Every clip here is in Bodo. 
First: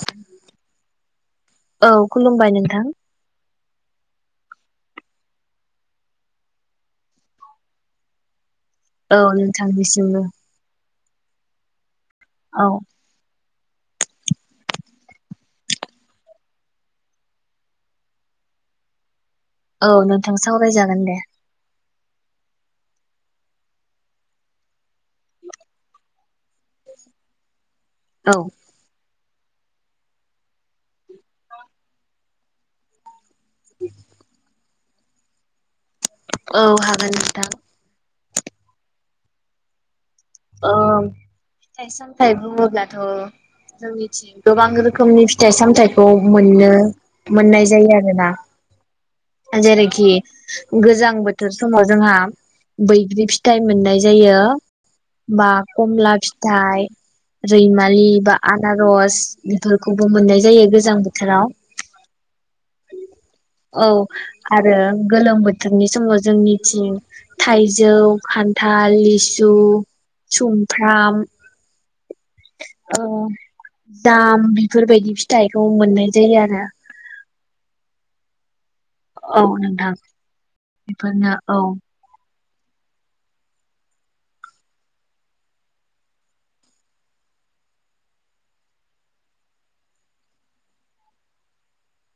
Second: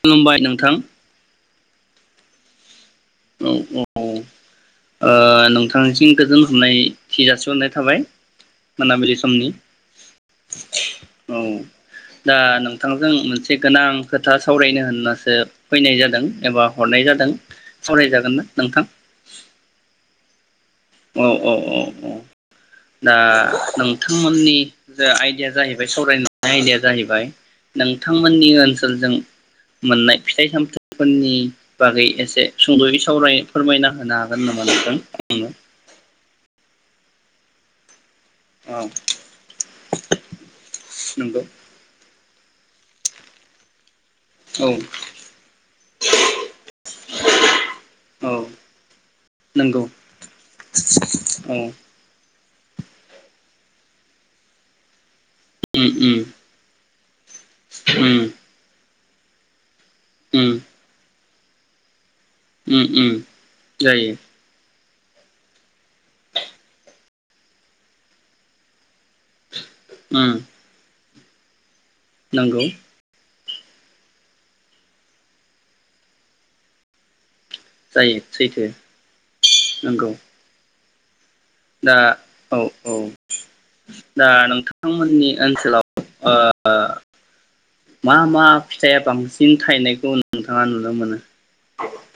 खुलुमबाय नोंथां औ खुलुमबाय नोंथां औ औ ओ नोंथांनिसिम गोजोन हमनायथि जाासिरनाय थाबाय मोनाबिलि औ समनि नोंथांनिसिमबो औ दा औ नोंथांजों मोन से गोनां खोथा सावरायनो होननासो फैनाय जादों एबा हरनाय जादों सावरायजागोन ना नोंथां औ नोंथां सावरायजागोन दे औ औ औ दा नोंथांमोननि जे आयदाया जाहैबाय सावरायनाय आयदाया जाहैबाय औ नोंथांमोननि ओनसोलजों मोननाय फिथाइ सामथाइफोरनि बागै एसे सुंद'यै सावराय फोरमायना होनो हागोन नामा नोंथां आंनो औ हागोन नोंथां औ औ नंगौ फिथाइ सामथाइ बुङोब्लाथ' जोंनि गोबां औ रोखोमनि फिथाइ सामथाइखौ मोननो मोननाय जायो आरोना औ नंगौ जेरैखि गोजां बोथोर औ समाव जोंहा बैग्रि फिथ फिथाइ मोननाय जायो बा उम खमला उम फिथाइ रैमालि उम बा आनारस [unintelligible] फोरखौबो मोननाय उम जायो गोजां बोथ हेलौ उम उम जायो आरो गोलोम बोथोरनि समाव जोंनिथिं थाइजौ खान्थाल लिसु उम सुमफ्राम नंगौ औ दाम बेफोरबायदि फिथाइखौ मोननाय जायो आरो जायो सैथो औ नोंथां नंगौ बिफोरनो दा औ औ दा नोंथांमोननि ओनसोलाव मा मा ओ फिथाइया बांसिन थायनायखौ नोंथाङा नुनो मोनो?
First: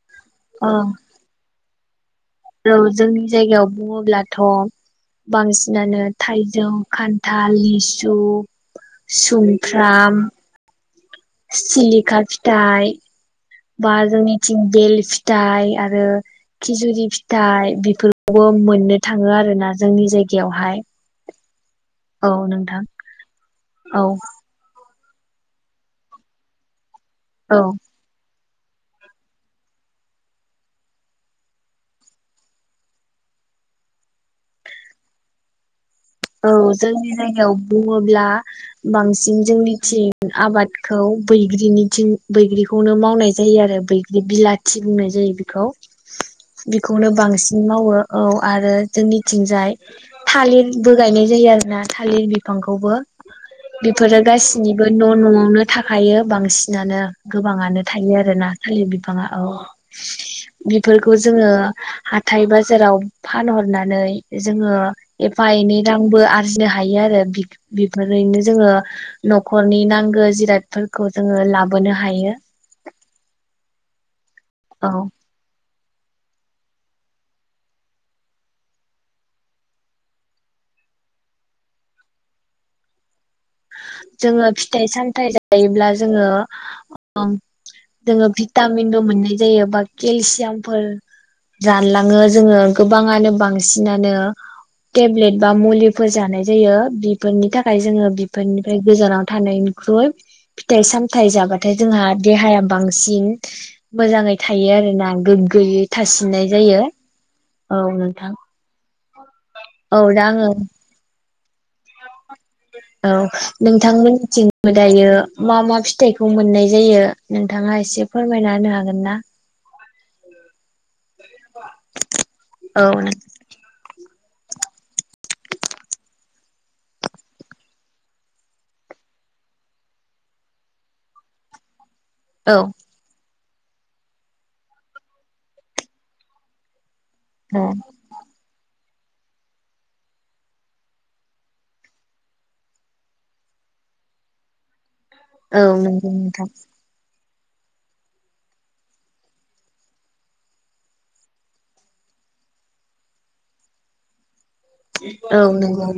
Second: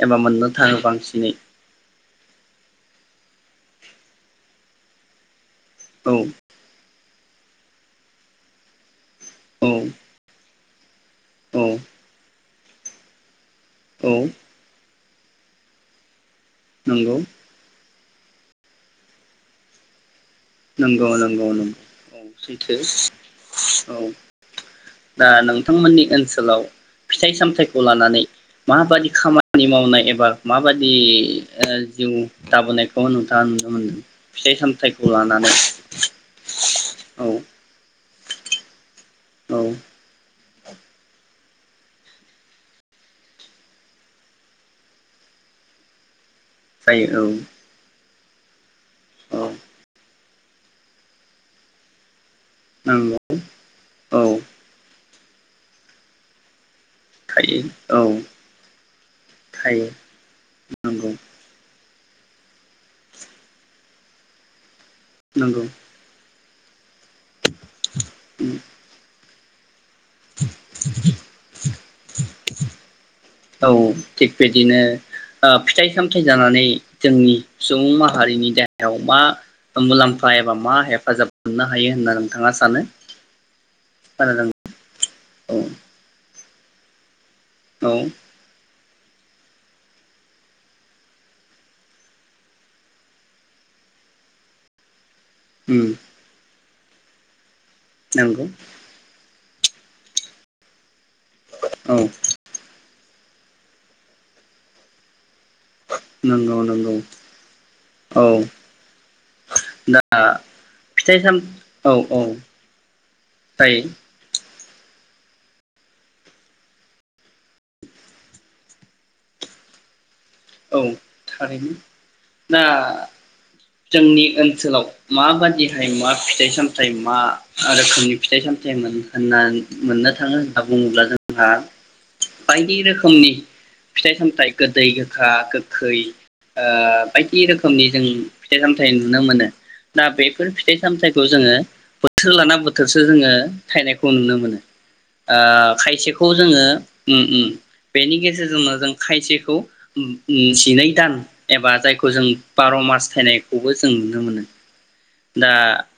एबा मोननो थाङो औ बांसिनै औ जोंनि जायगायाव बुङोब्लाथ' बांसिन मोनो औ थाइजौ खान थाल लिसु औ सुमफ्राम औ सिलिखा फि दाइ औ [unintelligible] दाइ आरो खिजुरि नंगौ फिथाइ बेफोर मोननो थाङो आरोना जोंनि जायगायाव नंगौ नंगौ नंगौ औ नोंथां सैथो औ दा नोंथांमोननि ओनसोलाव फिथाइ औ सामथायाइखौ लानानै माबादि खामानि मावनाय एबा माबादि जिउ ओ दाबोनायखौ नोंथाङा नुनो मोनदों फिथाइ सामथाइखौ खौ लानानै औ जोंनि औ जायगायाव बु ब्ला बांसिन औ जोंनिथिं आबाद खौ बैग्रिनिथिं बैग्रिखौनो मावनाय जायो आरो बैग्रि बिलाथि बुंनाय जायो बेखौ बेखौनो जायो औ बांसिन मावो औ आरो औ जोंनिथिंजाय थालिर बो गायनाय जायो आरो ना थालिर बि फांखौबो नंगौ बेफोरो औ गासिनि न' न'आवनो थाखायो बांसिनानो थायो गोबाङानो औ थायो आरो ना खालि बि ङा औ थायो नंगौ बेफोरखौ जोङो हाथाय बाजाराव फानहरनानै जोङो नंगौ थायनै रांबो आरजिनो हायो आरो बेफोरैनो जोङो न'खरनि नांगो जिरायादफोरखौ जोङो लाबोनो हायो। औ थिग बिदिनो औ ओ फिथाइ सामथाइ जानानै जोंनि सुबुं माहारिनि देहायाव मा मुलाम्फा एबा मा हेफाजाब मोननो हायो होनना नोंथाङा सानो? जोङो खोनादों फिथाइ सामथायाइ जायोब्ला जोङो औ औ जोङो भिटामिनबो मोन जायो बाखि सेमफोलफोल जानलाङो जोङो गोबाङानो बांसिनानो टेब्लेट बा उम मुलिफोर जानाय जायो। बेफोरनि थाखाय जोङो बि नंगौ बेनिफ्राय गोजानाव थानायनि ख्रुइ फिथाइ सामताइ जाबाय नाथाय औ जोंहा देहाया बांसिन मोजाङै थायो आरोना गोग्गोयै थासिननाय नंगौ जायो। नंगौ औ नोंथां औ दा आङो फिथाइ साम औ औ औ जायो नोंथांमोननिथिं बो दायो मा मा फिथाइखौ मोननाय जायो नोंथाङा एसे फोरमायना होनो हागोन ना? औ थारैनो। दा औ जोंनि ओनसोलाव माबादिहाय मा फिथाइ सामथायाइ मा रोखोमनि फिथाइ सामथाइमोन होनना मोननो थाङो होनना बुङोब्ला जोंहा औ बायदि रोखोमनि फिथाइ सामथाइ गोदै गो खा गोखै आ बायदि औ रोखोमनि जों फिथाइ सामथाइ थाइ नुनो मोनो दा बेफोर फिथाइ सामथायाइखौ जोङो बोथोर लाना बोथोरसो जोङो थायनायखौ नुनो मोनो ओ औ नंगौ खायसेखौ नोंथां जोङो मम बेनि गेजेरजोंनो जों खायसेखौ जिनै दान एबा जायखौ जों बार' मास थायनायखौबो जों नुनो मोनो औ दा नंगौ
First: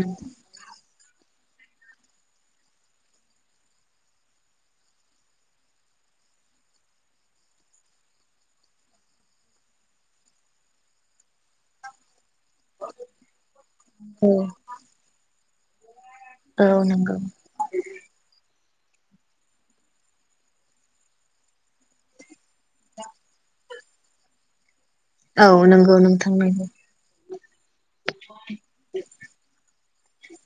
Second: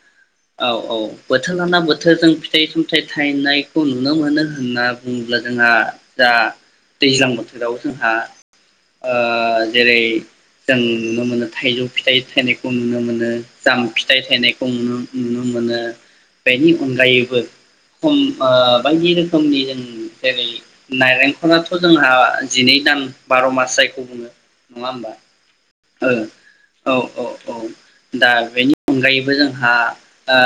औ औ बोथोर लाना बोथोरजों फिथाइ सामथाइ थायनायखौ नुनो मोनो होनना बुङोब्ला जोंहा दा दैज्लां बोथोराव जोंहा ओ जेरै जों नुनो मोनो थाइजौ फिथाइ थायनायखौ नुनो मोनो जाम फिथाइ औ थायनायखौु नुनो मोन मोनो औ बेनि नंगौ अनगायैबो खम ओ बायदि रोखोमनि जों जेरै नारेंखलाथ' जोंना जिनैदान [unintelligible] मास जायखौ बुङो। नङा होमबा औ नंगौ ओं नोंथां नंगौ औ औ औ दा बेनि अनगायैबो जोंहा ओ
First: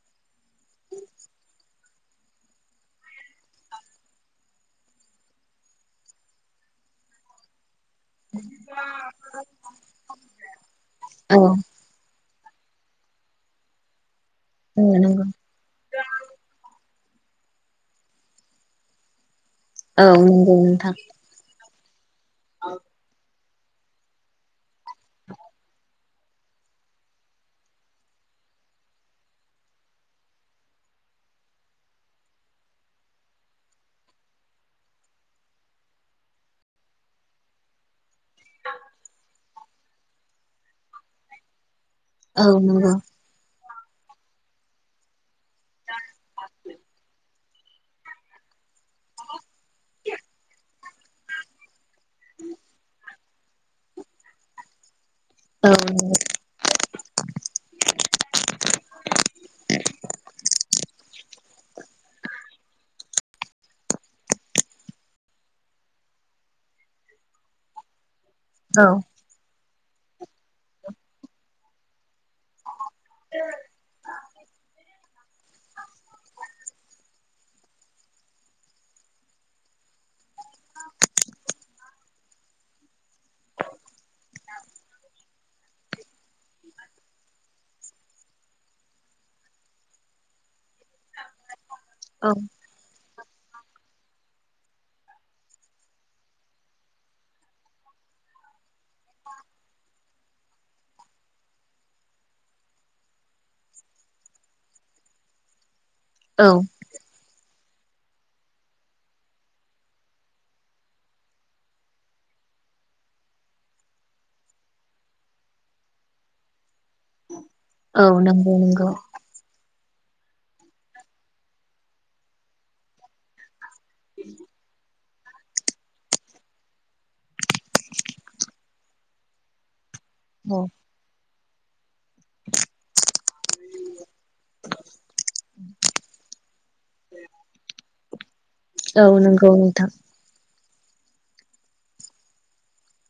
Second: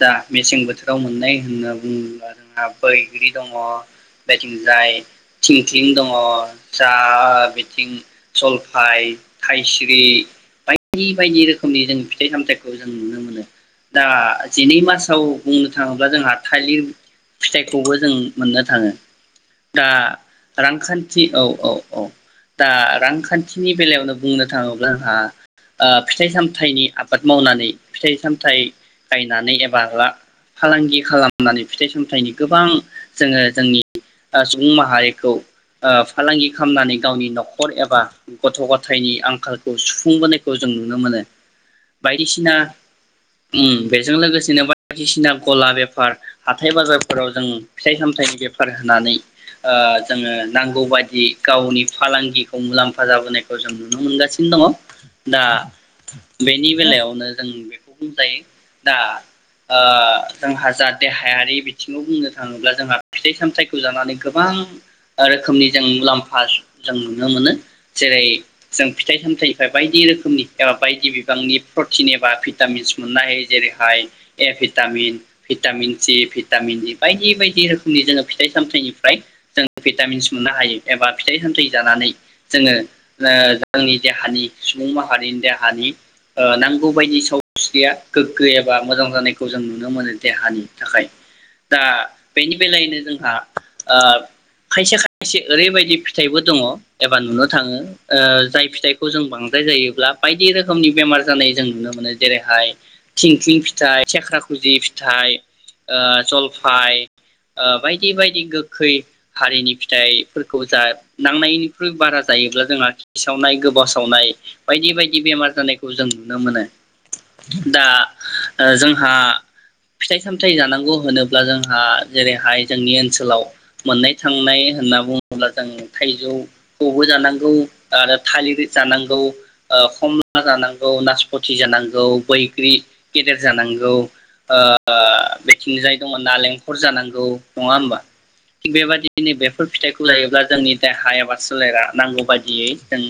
दा मेसें बोथोराव मोननाय होनना बुङोब्ला जोंहा बैग्रि दङ बेथिंजाय थिंख्लिं दङ जा आ बि थिं जलफाय थायस्रि बायदि औ बायदि रोखोमनि जों फिथाइ सामथाइखौ जों नुनो मोनो। दा जिनै मासाव नंगौ बुंनो थाङोब्ला जोंहा थालिर फिथाइखौबो जों मोननो थाङो। दा औ नंगौ नोंथां रांखान्थि औ औ। औ दा रांखान थिनि बेलायावनो बुंनो थाङोब्ला ओंहा ओ फिथाइ सामथायनि आबाद मावनानै फिथाइ-सामथाइ गायनानै एबा ला फालांगि खालामनानै फिथाइ-सामथाइनि गोबां जोङो जोंनि ओ सुबुं माहारिखौ ओ फालांगि खामनानै गावनि न'खर एबा गथ' गथायनि आंखाल खौ सुफुंबोनायखौ जों नुनो मोनो। औ बायदिसिना नंगौ उम बेजों लोगोसेनो बायदिसिना गला बेफार हाथाय बाजारफोराव जों फिथाइ सामथायाइनि बेफार होनानै ओ जोङो नांगौ बाय दि गावनि फालांगिखौ मुलाम्फा जाबोनायखौ जों नुनो मोनगासिनो दङ। दा औ नंगौ बेनि बेलायावनो जों बेखौ बुंजायो दा ओ जोंहा जा देहायारि बिथिंआव बुंनो थाङोब्ला जोंहा फिथाइ सामथाइखौ जानानै गोबां रोखोमनि जों मुलाम्फ पास जों नुनो मोनो जेरै - औ जों फिथाइ सामथाय फ्राय बायदि रोखोमनि एबा बायदि बिबांनि प्रटिन एबा भिटामिनस मोननो हायो जेरैहाय ए vitamin vitamin C vitamin E बायदि बायदि रोखोमनि जोङो फिथाइ सामथाइनिफ्राय जोङो भिटामिनस मोननो हायो एबा फिथाइ सामथाइ जानानै जोङो ओ जोंनि देहानि सुबुं माहारिनि देहानि ओ नांगौ बायदि सावस्रिया गोग्गो एबा मोजां जानायखौ जों नुनो मोनो देहानि थाखाय। दा बेनि बेलायैनो जों आ ओ खायसे खायसे ओरैबायदि फि थाइबो दङ एबा नुनो थाङो ओ जाय फिथाइखौ जों बांद्राय जायोब्ला बायदि रोखोमनि बेमार जानाय जों नुनो मोनो जेरैहाय थिंख्लिं फिथाइ, थेख्रा खुजि फिथाइ ओ औ जलफाय ओ बायदि बायदि गोखै हारिनि फिथाइफोरखौ जा नांनायनिख्रुइ बारा जायोब्ला जोंहा खि सावनाय गोबाव सावनाय बायदि बायदि बेमार जानायखौ जों नुनो मोनो दा औ नंगौ ओ नंगौ जोंहा फिथाइ सामथायाइ जानांगौ होनोब्ला जोंहा जेरैहाय जोंनि ओनसोलाव मोननाय थांनाय होनना बुङो अब्ला जों थाइजौ खौबो जानांगौ आरो थालिर जानांगौ ओ खमला औ जानांगौ नासफ फथि जानांगौ औ बैग्रि गेदेर जानांगौ ओ बेथिंजाय दं नालेंखर जानांगौ नङा होमबा थिग औ बेबायाददिनो नंगौ बेफोर नोंथां फिथाइखौ लायोब्ला जोंनि देहा एबा सोलेरा नांगौ बायदियै जों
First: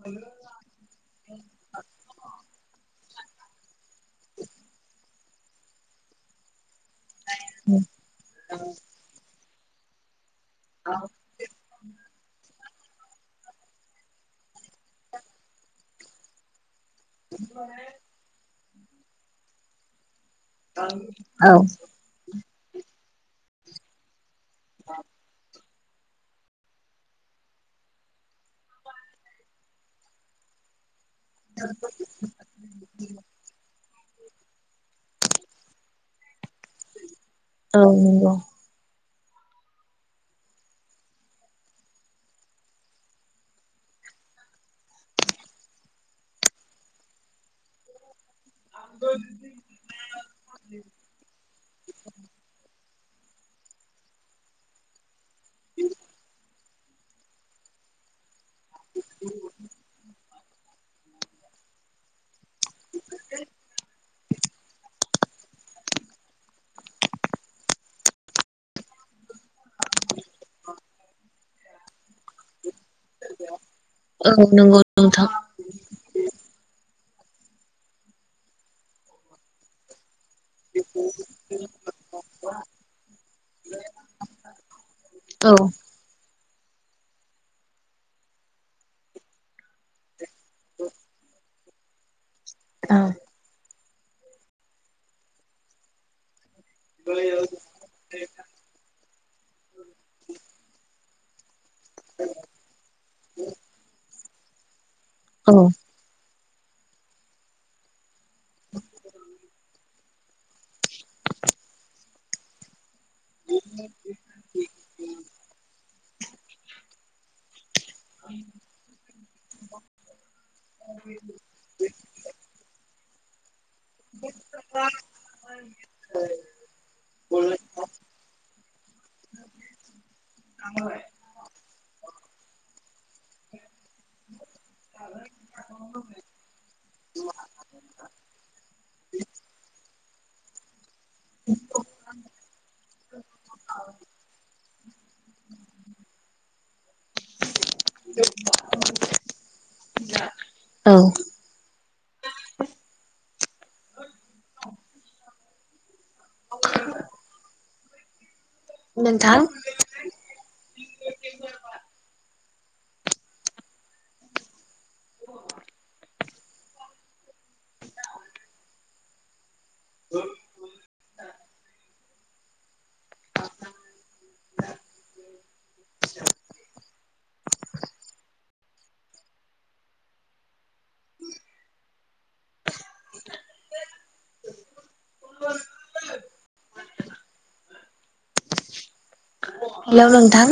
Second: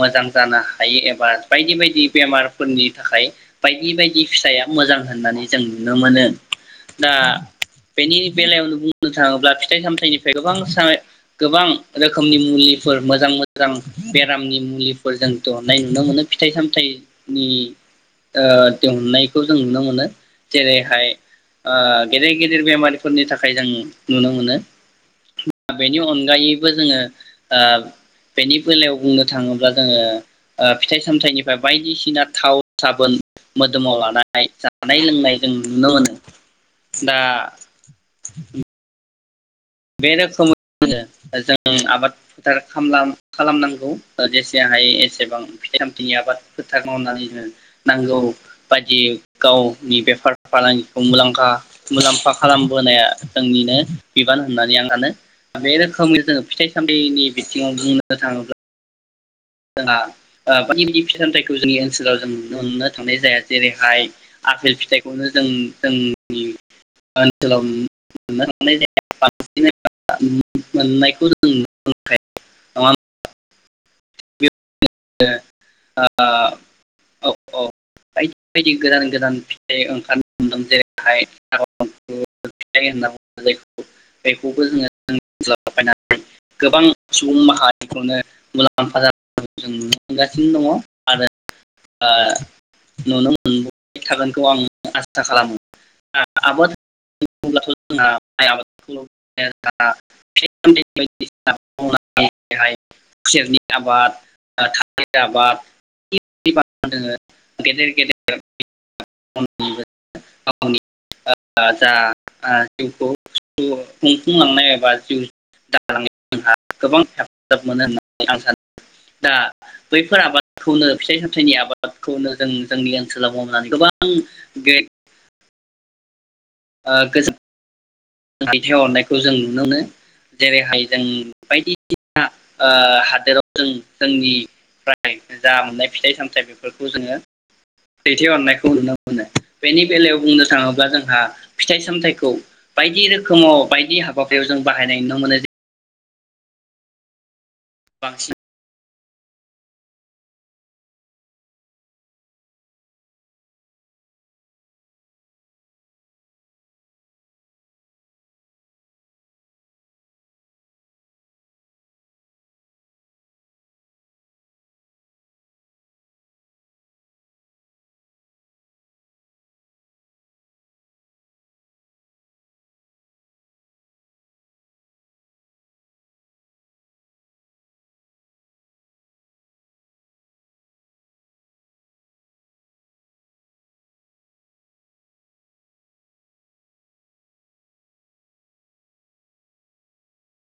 मोजां जानो हायो एबा बायदि बायदि बेमारफोरनि थाखाय बायदि बायदि फिथाइया मोजां होननानै जों नुनो मोनो दा बेनि बेलायावनो बुंनो थाङोब्ला फि फिथाइ सामथाय गोबां साइ गोबां रोखोमनि मुलिफोर मोजां मोजां बेरामनि मुलिफोर जों दरननाय नुनो मोनो फिथाइ सामथाइ नि ओ दिहुनायखौ जों नुनो मोनो जेरैहाय औ आ गेदेर गेदेर बेमारि फोरनि थाखाय जों नुनो मोनो [inaudible] बेनि अनगायै बो जोङो ओ बेनि बेलायाव बुंनो थाङोब्ला जोङो ओ फिथाइ सामथायनिफ्राय बायदिसिना थाव साबोन मोदोमाव लानाय जानाय लोंनाय जों नुनो मोनो दा औ नंगौ बे रोखोमैनो जों आबाद फोथार खामला खालामनांगौ जेसे हायो एसेबां फिथाइ सामथाइनि आबाद फोथार मावनानै जों नांगौ बायदि गावनि बेफार फालांगिखौ मुलामखा मुलाम्फा खालामबोनाया जोंनिनो बिबान होननानै आं आनो बे रोखोमनि जोङो फिथाइ नि बिथिङाव बुंनो थाङोब्ला [inaudible] जोंहा ओ बायदि बायदि फिथाइ सामथाइखौ जोंनि ओनसोलाव जों नुनो थांनाय जाया जेरैहाय आफेल फिथाइखौनो जों-जोंनि ओनसोलाव नुनो थांनाय जाया [unintelligible] मोननायखौ [unintelligible] [inaudible] औ नंगौ नोंथां औ औ बायदि बायदि गोदान गोदान फिथाइ ओंखार नो हमदों जेरैहाय होनना [unintelligible] बेखौबो औ [unintelligible] गोबां सुबुं माहारिखौनो मुलाम मफा जों नुनो थांगासिनो दङ आरो आ औ नुनो मोनो थागोनखौ आं आसा खालामो आ आबाद बुङोब्लाथ' जोंहा माइ आबादखौ ए [unintelligible] बायदि सि मैगं मैला [unintelligible] खुसेरनि [unintelligible] [unintelligible] औ आबाद [unintelligible] दोङो गेदेर गेदेर [unintelligible] औ गावनि आ जा आ जिउखौ खुंफुंलांनाय एबा जिउ दालांनायाव जोंहा गोबां हेफाजाब मोनो होननानै आं सानो दा बैफोर आबादखौनो फिथाइ सामथाइनि आबादखौनो जों जोंनि ओनसोल लाव मावनानै गोबां गे [inaudible] आ गो दैथायहरनायखौ जों नुनो मोनो जेरैहाय जों बायदिसिना ओ हादोराव जों जोंनिफ्राय जा मोननाय फिथाइ सामथाइ बेफोरखौ जोङो दैथायहरनायखौ नुनो मोनो। बेनि बेलायाव बुंनो थाङोब्ला जों हा फिथाइ सामथाइखौ बायदि रोखोमाव बायदि हाबाफयाव जों बाहायनाय नुनो मोनो। जेरै बांसिन [inaudible] औ [inaudible] नोंथां [inaudible] [inaudible] [inaudible] [inaudible] हेलौ नोंथां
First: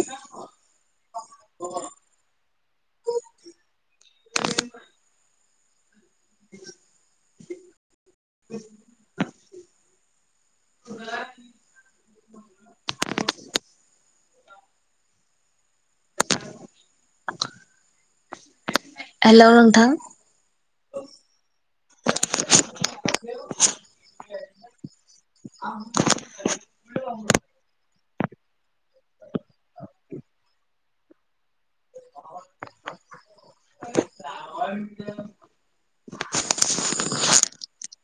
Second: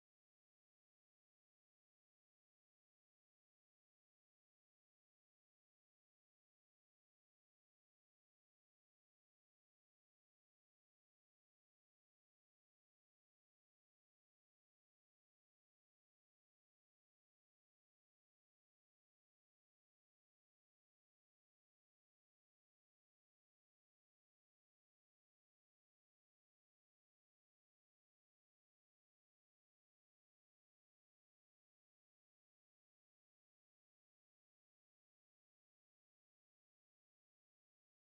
[inaudible] [inaudible] हेल नोंथां [inaudible]